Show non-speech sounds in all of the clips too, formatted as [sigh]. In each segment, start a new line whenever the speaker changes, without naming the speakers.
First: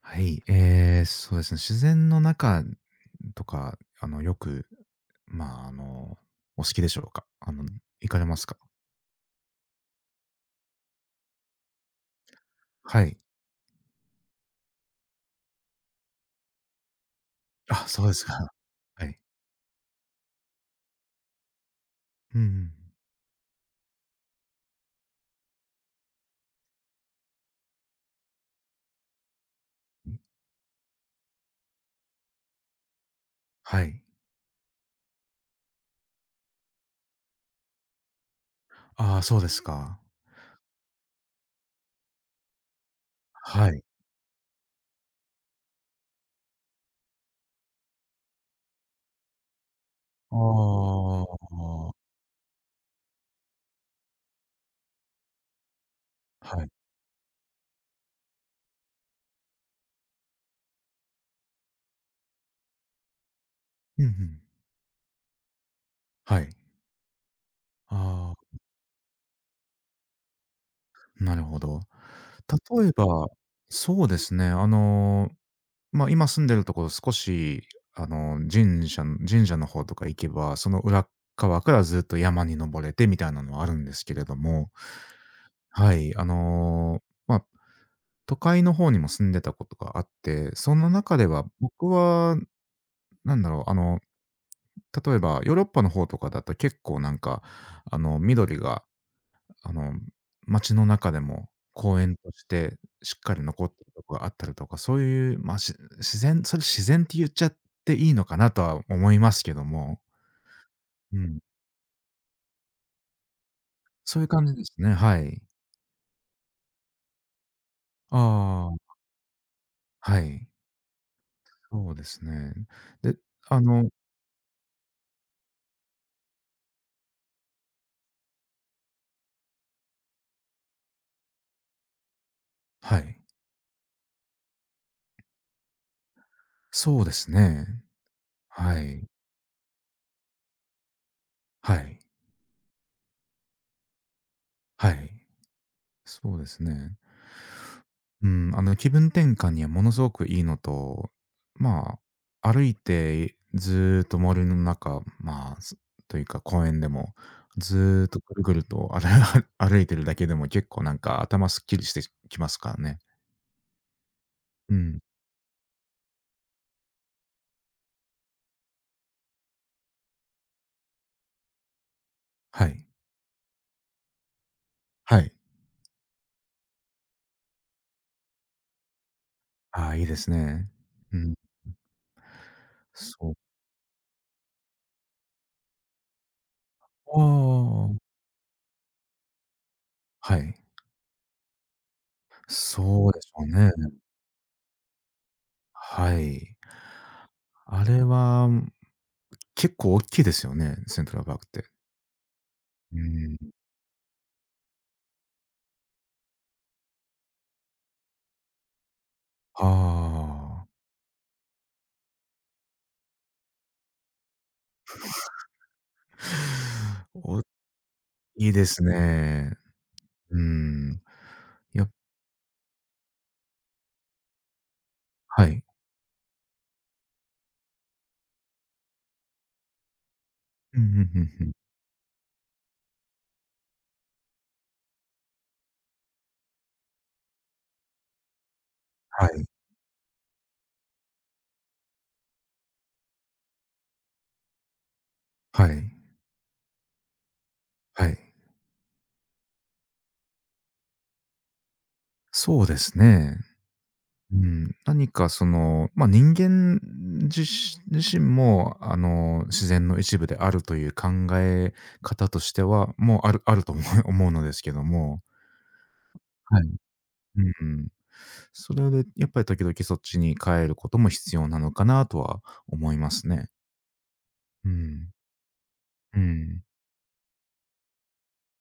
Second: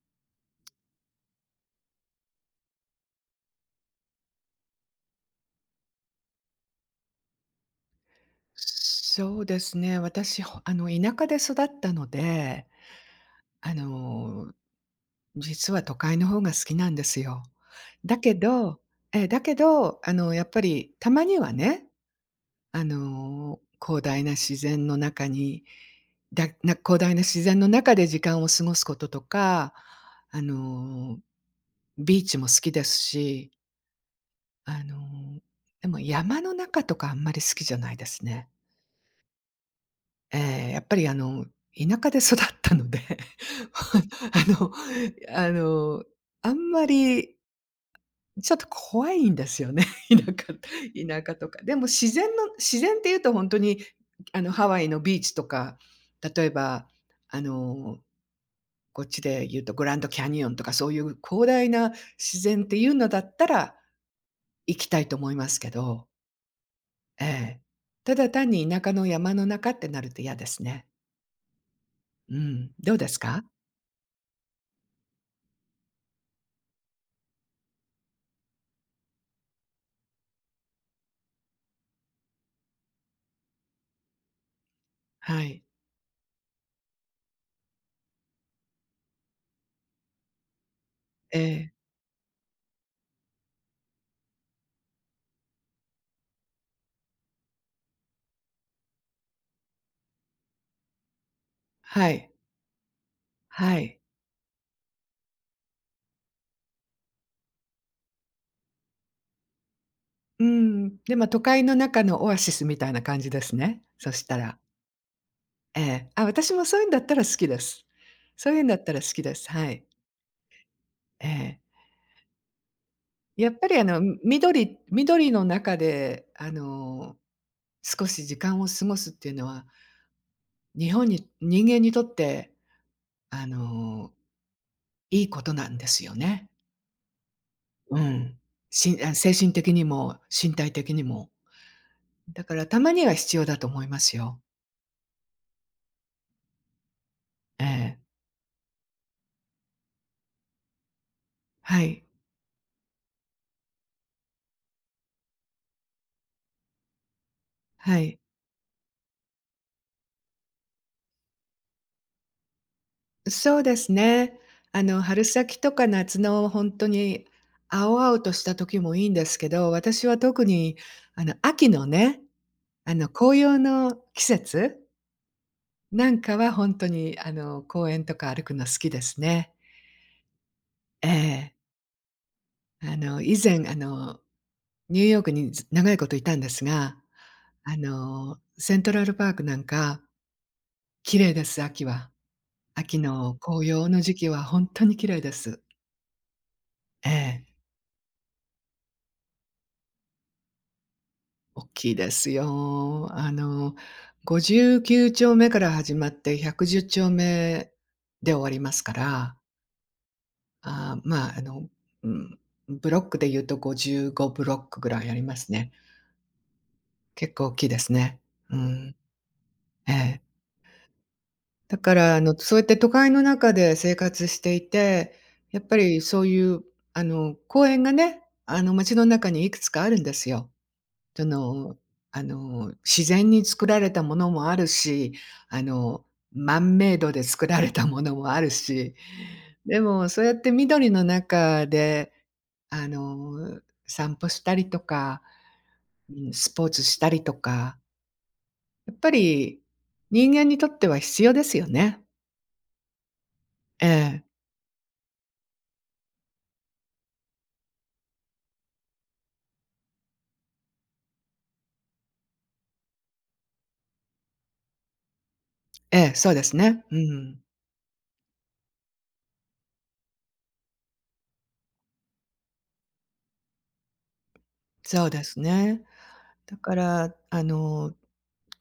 はい、そうですね、自然の中とか、よく、まあ、あの、お好きでしょうか？行かれますか？
そうですね。私、ほあの、田舎で育ったので、
はい。
あの、実は都会の方が好きなんですよ。
あ、そうで
だ
すか。
け
[laughs]
ど
はい。
だけど、やっぱりたまにはね、
うん
あの、広大な自然の中に広大な自然の中で時間を過ごすこととか、
うん。
あの、ビーチも好きですし、
はい。
あの、でも山の中とかあんまり好きじゃないですね。
ああ、そうですか。
ええ、やっぱり田舎で育ったので、
はい。
[laughs] あのあの、あんまりちょっと怖いんですよね、[laughs] 田舎田
あ
舎とか。でも
あ、
自然っていうと本当に、ハワイのビーチとか、例え
はい。
ば、あの、こっちで言うとグランドキャニオンとかそういう広大な自然っていうのだったら
うんうん。
行きたいと思いますけど、
はい。
ええ。ただ単
あ
に田舎の山の中ってなると嫌ですね。
あ、なるほど。
うん、
例え
どうです
ば、
か？
そうですね、今住んでるところ少し、あの、神社神社の方とか行けば、その裏っ側からずっと山に登れてみたいなのはあるんですけれども、
はい。
はい、まあ、都会の方にも住んでたことがあって、その中で
え
は
え、
僕はなんだろう、例えばヨーロッパの方とかだと結構なんか、緑があの、街の中でも公
は
園
い、
としてしっかり残っ
は
てる
い。
とこがあったりとか、そういう、ま、し自然それ自然って言っちゃっていいのかなとは思いますけども、
うん、で、
う
ま、
ん、
都会の中のオアシスみたいな感じですね、そ
そ
し
ういう
た
感じ
ら。
ですね、はい。
ええ。あ、私もそういうんだったら好きです。そういうん
あ
だった
あ、
ら好きです。はい。
はい。
ええ。
そうですね。で、
やっ
あ
ぱり
の
緑の中で少し時間を過ごすっていうのは、日本に人間にとって
はい。
あの、いいことなんですよね。
そうですね。
うん。
は
しん
い。
あ、精神的にも身体的にも。
はい。
だからたまには必要だと思いますよ。
はい。そうですね。
ええ。
うん、気分転換にはものすごくいいのと、
は
ま
い、
歩いてずーっと森の中、というか公園でも、ず
は
ーっ
い。
とぐるぐると歩 [laughs] 歩いてるだけでも結構なんか頭すっきりしてきますからね。
そうですね。
うん。
春先とか夏のほんとに青々とした時もいいんですけど、私は特に秋のね、
はい。
紅葉の季節
はい。
なんかはほんとに公園とか歩くの好きですね。
ああ、いいですね。
え
うん。
え。
そこ
以前ニューヨークにず長いこといたんですが、
は
セントラルパークなんか
はい。
綺麗です、秋は。秋
そうでし
の
ょう
紅
ね。
葉の時期はほんとに綺麗です。
はい。
ええ、
あれは結構大きいですよね、セントラルパークっ
大
て。
きいです
う
よ。
ん。
59丁目から始まって110丁目で終わりますから、
ああ。
あまあ、あの、うん、ブロックで言うと55ブロックぐらいありますね。結
お
構大きいですね。
いい
う
です
ん、
ね。
ええ。
うん。
だ
や
から、そうやって都会の中で生活していて、
は
や
い。
っぱりそういう、公園がね、街の中にいくつかあるんですよ。
うんうんう
そ
んうん。
の、自然に作られたものもあるし、あの、マンメイドで作られたものもあるし、
はい。
でもそうやって緑の中で、あの、散歩したりとか、
はい。
うん、スポーツしたりとか、
はい。
やっぱり人間にとっては必要ですよね。
そうですね。
ええ、
うん。何か人間自身も、自然の一部であるという考え方としては、もうあると[laughs] 思うのですけども、
ええ、そうです
はい。
ね。うん、
うんうん。それでやっぱり時々そっちに帰ることも必要なのかなとは思いますね。う
そう
ん。
ですね。
う
だ
ん。
から、あの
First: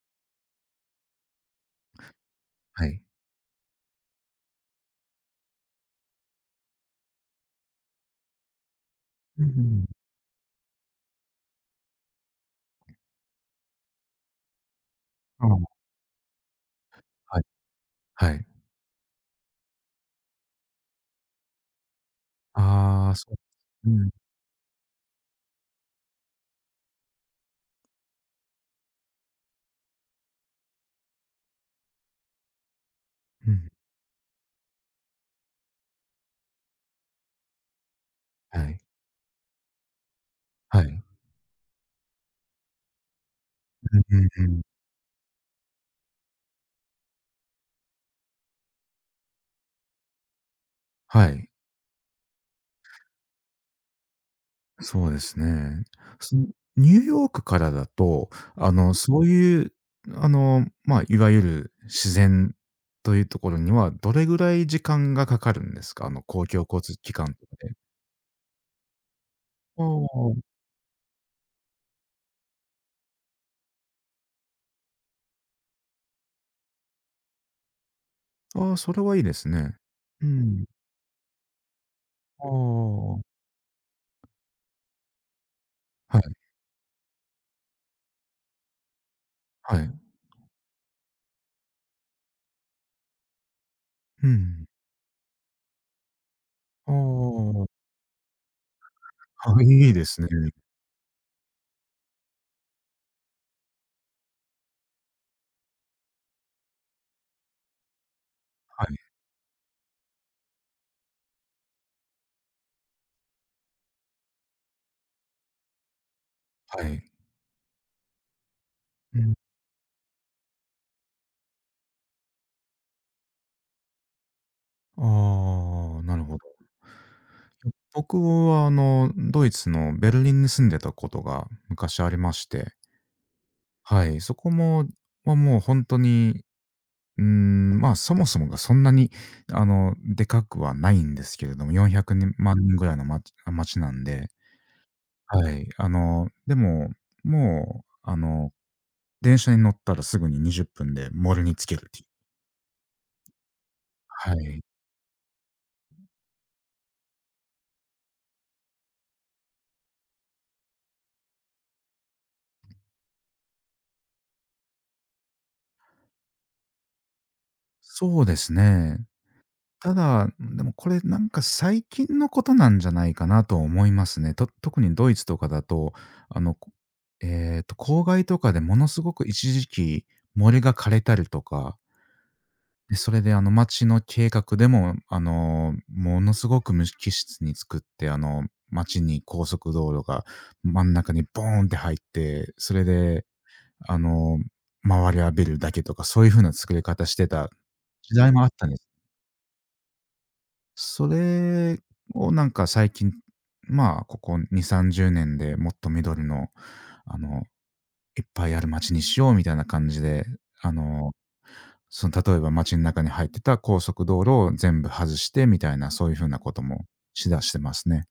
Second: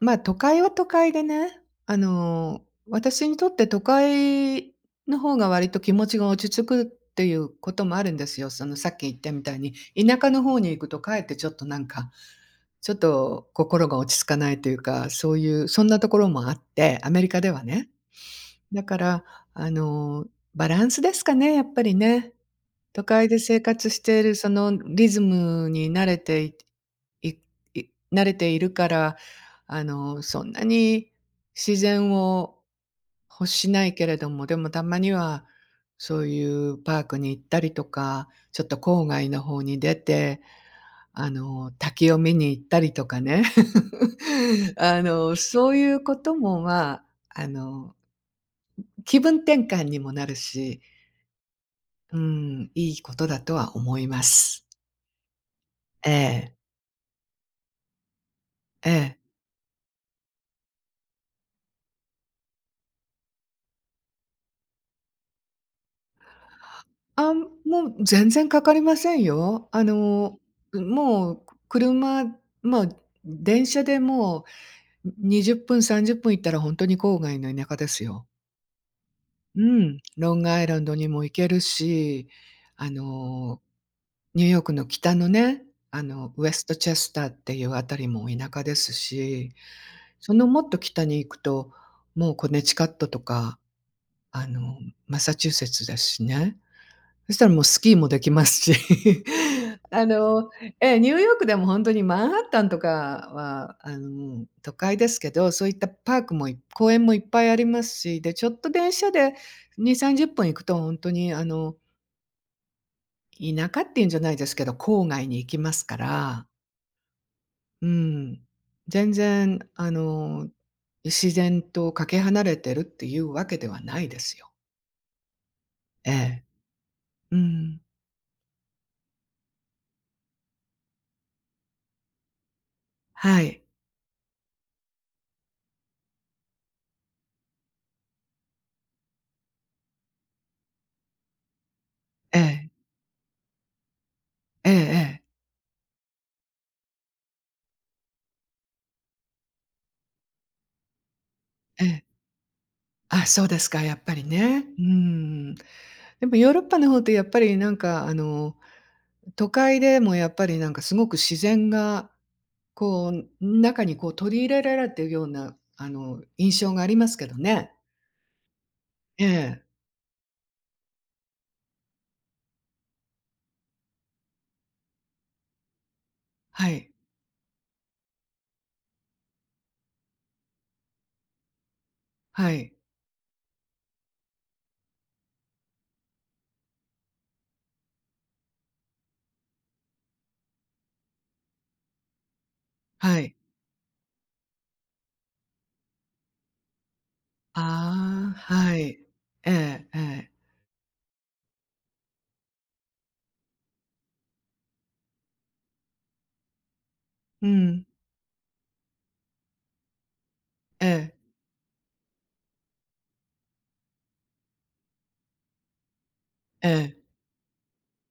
ま、あ都会は都会でね、あの、
はい。
私にとって都会の方が割と気持ちが落ち着くっていうこともあるんですよ。そのさっき言ったみ
うん
た
うん
い
う
に、
ん。
田舎の方に行くとかえってちょっとなんか、ちょっと心が落ち着かないというか、そう
あ
いう
あ、
そんなところもあって、アメリカ
はい、
ではね。
はい。
だから、あの、バランスですかね、やっぱりね。都
ああ、
会
そ
で生活
う。
し
うん、
ているそのリズムにい慣れているから、そんなに自然を欲
う
し
ん、
ないけれども、でもたまにはそういうパークに行ったりとか、ち
は
ょっと
い、
郊外の方に出て、
はい。うん
滝を見に行ったりとかね。
うんうん。
[laughs] そういうことも、まあ、あの気分転換にもなるし、
はい、
うん、いいことだとは思います。
そうですね。
え
その
え、
ニューヨークからだと、
ええ。
そういう、いわゆる自然というところには、どれぐらい時間がかかるんですか？公共交通機
あ、
関とかで。
もう全然かかりませんよ。
あ
もう車、まあ、電車でもう20分、30分行ったら本当に郊外の田舎ですよ。
あ、ああ、それはいいです
う
ね。
ん、
う
ロングア
ん。
イランドにも行けるし、
あ
あ
あ、
の、ニューヨークの北のね、
はい、
ウェストチェスターっていうあたりも田舎ですし、
はい。
そのもっと北に行くと、もうコネチカットとか、
う
あ
ん。
の、マサチューセッツですしね。そしたら
あ
もうスキーもできますし、
あ、あ、
[laughs]
いいで
あ
すね。
の、ええ、ニューヨークでも本当にマンハッタンとかは、都会ですけど、そういったパークも公園もいっぱいありますし、で、ちょっと
は
電車
い、
で2、30分行くと本当に田舎っていうんじゃないですけど、郊外に行きますから。
はい。
うん。全
うん。
然、自然とかけ離れてるっていうわけではないですよ。
ああ、
え
なるほど。
え。うん。
僕はドイツのベルリンに住んでたことが昔ありまして、
はい。
はい、そこも、もう本当に、そもそもがそんなにでかくはないんですけれども、400
え
万
え。
人ぐらいの街なんで、
ええええ。
はい、でも、もう電車に乗ったらすぐに20分でモルに着け
え
るってい
え。
う。
あ、そうですか、やっぱり
はい。
ね。うん。でもヨーロッパの方ってやっぱりなんか、都会でもやっぱりなんかすごく自然が、こう、中にこう取り入れられてるような、印象がありますけどね。
そうですね。
ええ。
ただ、でもこれなんか最近のことなんじゃないかなと思いますね。特にドイツとかだと、あの、
は
こ
い。
ええと、郊外とかでものすごく一時期森が枯れたりとか、
はい。
で、それで町の計画でも、ものすごく無機質に作って、町に高速道路が真ん中にボーンって入って、それ
は
で、
い。
あの、周りはビルだけとか、そういう風な作り方してた時代
あ
もあっ
あ、
たん
は
ですよね。
い。ええええ。
それをなんか最近、ここ2、30年でもっと緑の、あの、
うん。
いっぱいある街にしようみたいな感じで、あ
え
の、
え、
例えば街ん中に入ってた高速道路を全部外してみたいな、そういう風なこと
え
も
え。
しだしてますね。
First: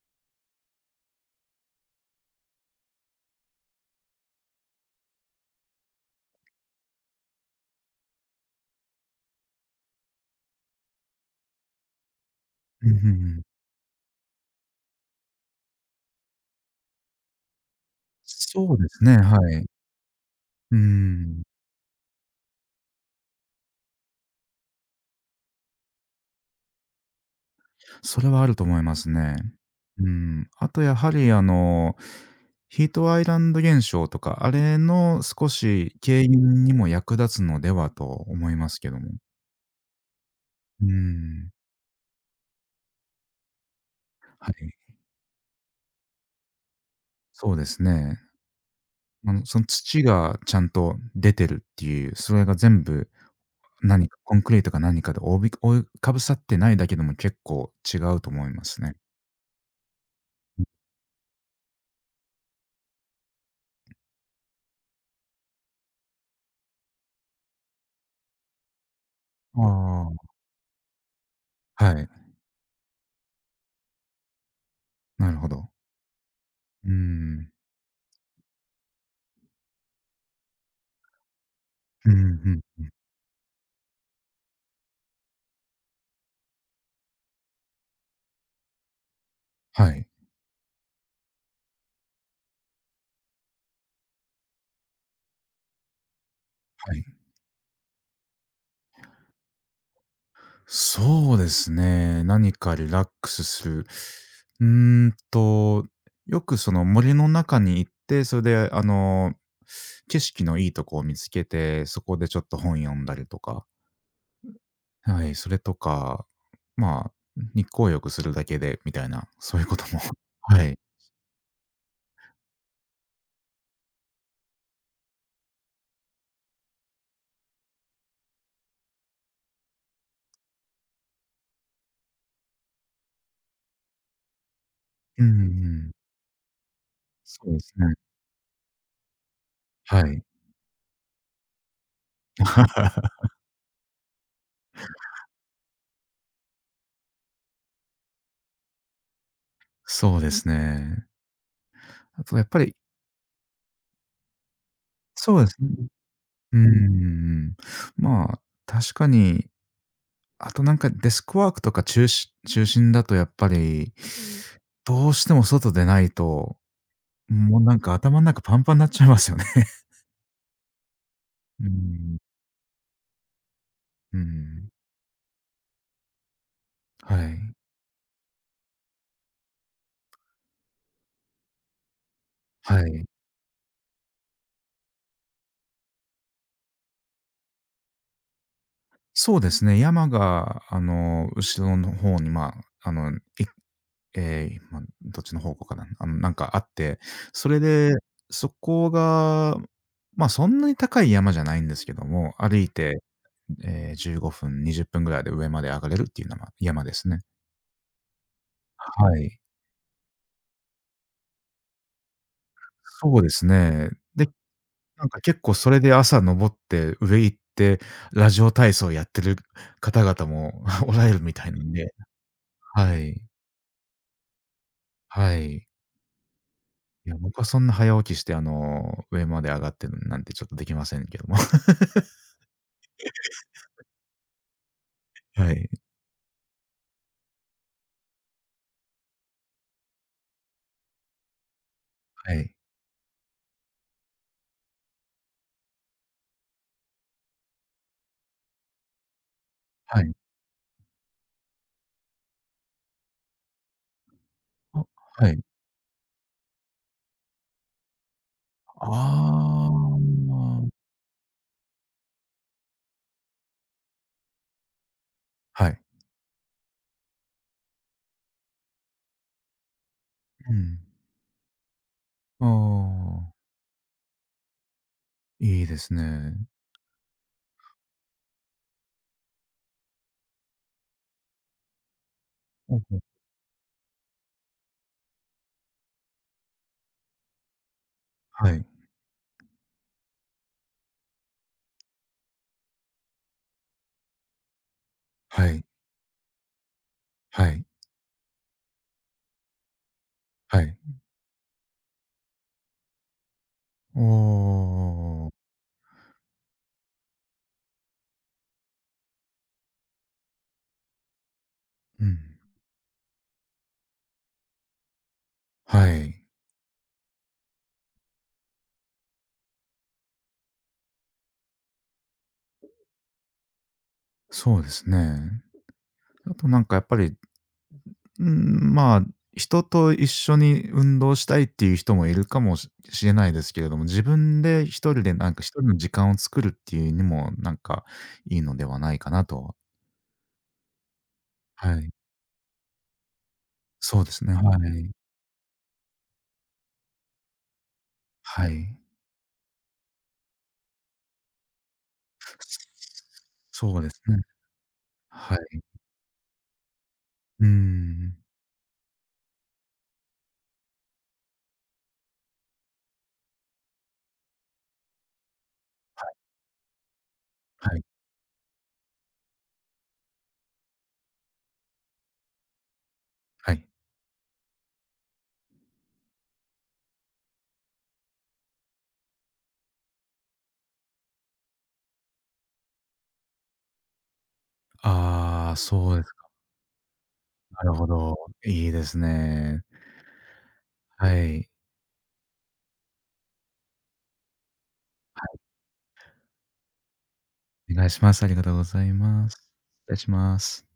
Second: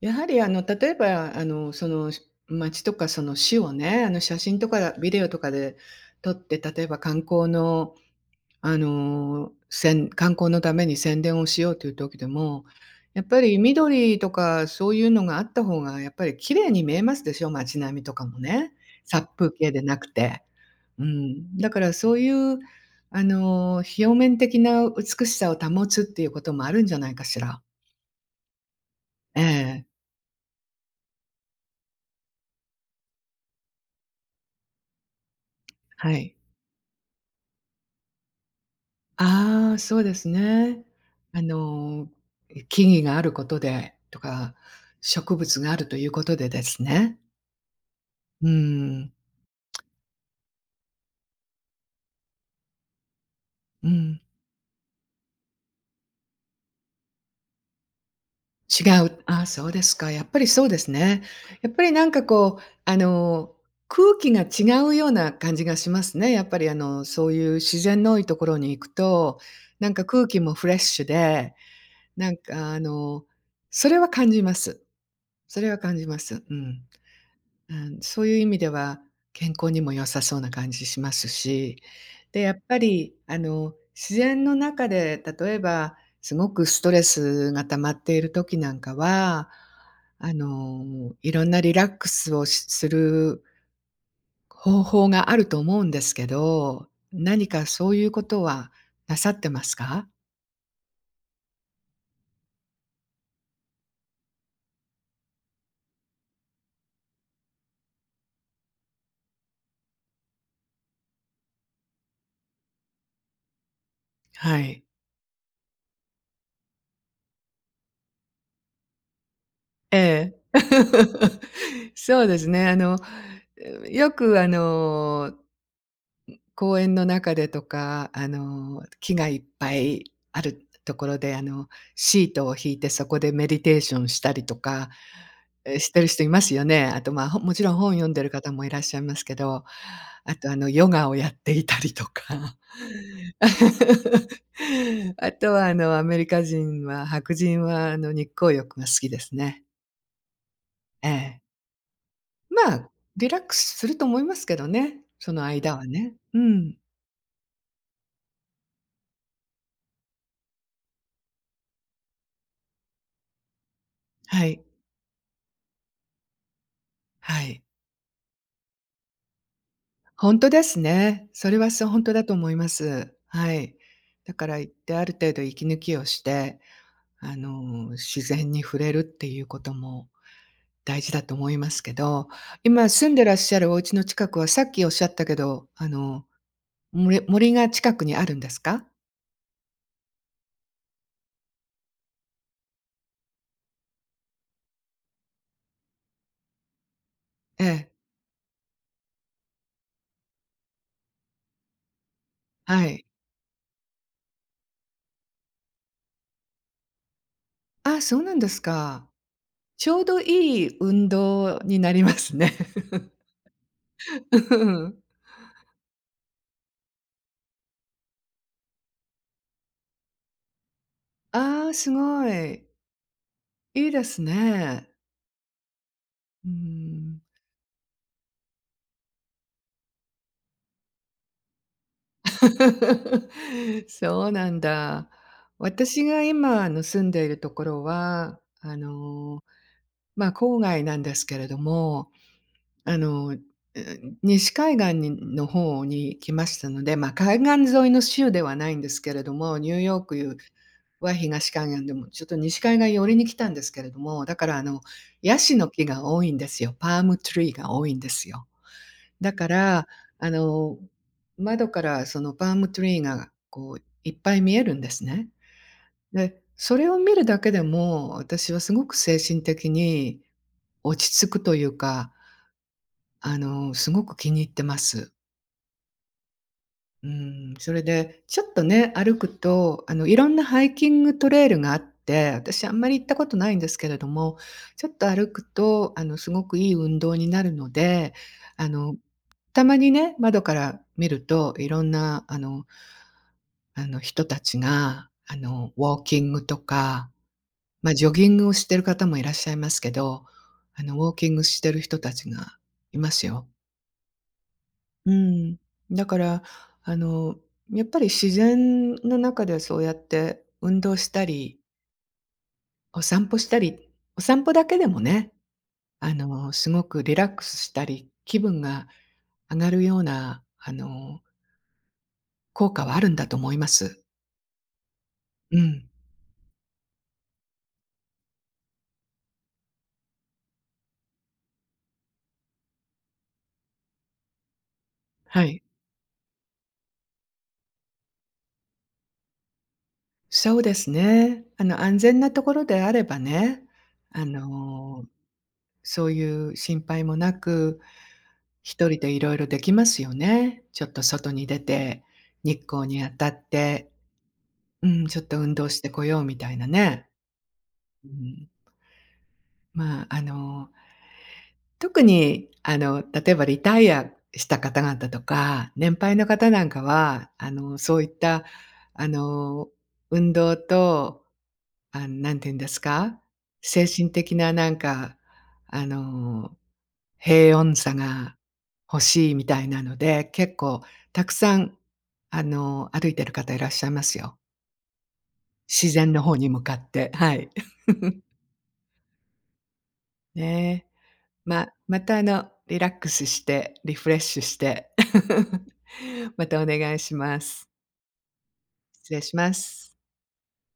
やはり例えばその、街とかその市をね、写真とかビデオとかで撮って、例えば観光の観光のために宣伝をしようという時でも、
うんうんう
やっぱ
ん。
り緑とかそういうのがあった方がやっぱり綺麗に見えますでしょ、街並みとかもね。
そうですね、
殺
は
風
い。
景でなくて。
うー
う
ん。
ん、だからそういう、表面的な美しさを保つっていうこともあるんじゃないかしら。
それはあると思いますね。
ええ、
うん。あとやはりヒートアイランド現象とか、あれの少し
は
軽
い。
減にも役立つのではと思いますけども。
ああ、そうですね。
うー
あ
ん、
の、木々があることでと
は
か、
い。
植物があるということでですね。
そうですね。
うん、
その土がちゃんと出てるっていう、それが全部
う
何か
ん。
コンクリートか何かで覆いかぶさってないだけでも結構違うと思いますね。
違う。あ、そうですか。やっぱりそうですね。やっぱりなんかこう、空気が違うような感じがしますね。やっぱりそういう自然の多いところに行くと、なんか
あ
空気もフレッシュで、
あ、はい、
なんかそれは感じます。
なるほ
それ
ど。
は感じます。うん。
うーん。
うん、そういう意味では、健康にも良さそうな感じしますし、
うんう
で、や
ん。
っぱり、自然の中で、例えば、すごくストレスが溜まっている時なんかは、
はい、
いろんなリラックスをする方法があると思うんですけど、
はい。
何かそういうことはなさってますか？
そうですね。何かリラックスする。うーんと、よくその森の中に行って、それで景色のいいとこを見つけて、そこでちょっと本読んだりとか、
はい。
はい、それとか、まあ、日光浴するだけでみたいな、そういうこと
え
も、[laughs]
え。
はい。
[laughs] そうですね。よく公園の中でとか、木がいっぱいあるところで、シートを敷いてそこでメディテーションしたりとか、
うんう
し
ん。
てる人いますよね。あと、まあ、
そう
も
で
ちろ
す
ん
ね。
本読んでる方もいらっしゃいますけど、
はい。
あと、ヨガをやっていたりとか。
[laughs]
[laughs] あとは、アメリカ人は白人は、日光浴が好きですね。
そうですね。
ええ。
あとやっぱ
ま
り
あ、リラックスすると思いますけどね、そ
そ
の
うですね。
間はね。う
うんう
ん。
ん。確かにあとなんかデスクワークとか中心だとやっぱり、
はい。
どうしても外出ないと、
は
もう
い。
なんか頭ん中パンパンなっちゃいますよね。[laughs]
本当ですね。それ
うー
は、そう本当
ん、
だと思います。はい。
うー
だから
ん。
行って、ある程度息抜きをして、
はい。
自然に触れるっていうことも大事だと思いますけど、
は
今
い。
住んでらっしゃるお家の近くは、さっきおっしゃったけど、森が近くにあるんですか？
そうですね、山が後ろの方にまあ、あの、いええ、ま、どっちの方向かな、なんかあって、それ
ええ、
で、そこが、そんなに高い山じゃないんですけども、歩い
は
て、
い。
ええ、15分、20分ぐらいで上まで上がれるっていうなま山ですね。
ああ、そうなんですか。
はい。
ちょうどいい運動になりますね。
そうですね。で、
[laughs] うん。
なんか結構それで朝登って上行って、ラジオ体操やってる方々も [laughs] おられるみたいな
あ
ん
あ、す
で、
ごい。
はい。
いいですね。
はい。
う
いや、
ん。
僕はそんな早起きして、上まで上がってるなんてちょっとできませんけども。[laughs]
[laughs] そうなんだ。
はい。
私が今、住んでいるところは、まあ、郊外なんですけれども、
はい。
あの、え西海岸の方に来ましたので、まあ、海岸沿いの州ではないんですけれども、ニューヨ
は
ー
い。
クは東海岸でも、ちょっと西海岸寄りに来たんですけれども、だから、
あ、は
ヤ
い。
シの木が多いんですよ。パームトリーが多いんですよ。
あ
だから、あ
あ。
の、窓からそのパームツリーがこういっぱい見えるんですね。
はい。
で、それを見るだけでも、私はすごく精神的に
うん。
落ち着くというか、
ああ、
すごく気に入ってます。
いいですね。
うーん、それで、ちょっとね、歩くと、いろんなハイキングトレイルがあって、私あん
ほう
ま
ほ
り
う。
行ったことないんですけれども、ちょっと歩くと、すごくいい運動になるので、
はい。
あの、たまにね、窓から見ると、いろんな、人たちが、
はい。
ウォーキングとか、
はい。
まあ、ジョギングをしてる方もいらっしゃいますけど、
はい。
ウォーキングしてる人たちがいますよ。
お
う
お。
ん。だから、あの、やっぱり自然の中でそうやって運動したり、
うん。
お散歩したり、お散歩だけでもね、
はい。
すごくリラックスしたり、気分が上がるような、効果はあるんだと思います。
そうですね。
うん。
あとなんかやっぱり、うん、人と一緒に運動したいっていう人もいるかもししれないですけれども、自分で一人でなんか
は
一
い。
人の時間を作るっていうにも、なんかいいのではないかなと。
そうですね。
はい。
安全なところであればね、
そうで
あ
すね。は
の
い。
そういう心配もなく、
はい。
一人でいろいろできますよね。ちょっと外に出て、日光に当たっ
そうで
て、
すね。
うん、ちょっ
は
と運
い。
動してこようみたいなね。
うー
う
ん。
ん。まあ、特に、例えばリタイアした方々とか、年配の方なんかは、
はい、
そういった、あの、運動と、あ、何て言うんですか、
はい。
精神的ななんか、あの、平穏さが欲しいみたいなので、結構たくさん、歩いてる方いらっしゃいますよ。
ああ、
自
そうで
然
す
の
か。
方に向かって、はい。
なるほど。
[laughs]
いいですね。
ねえ。
はい。
また、リラックスして、リフレッシュして、[laughs] またお願いします。
お願いします。ありがとうござい
失礼
ま
し
す。
ま
失
す。
礼します。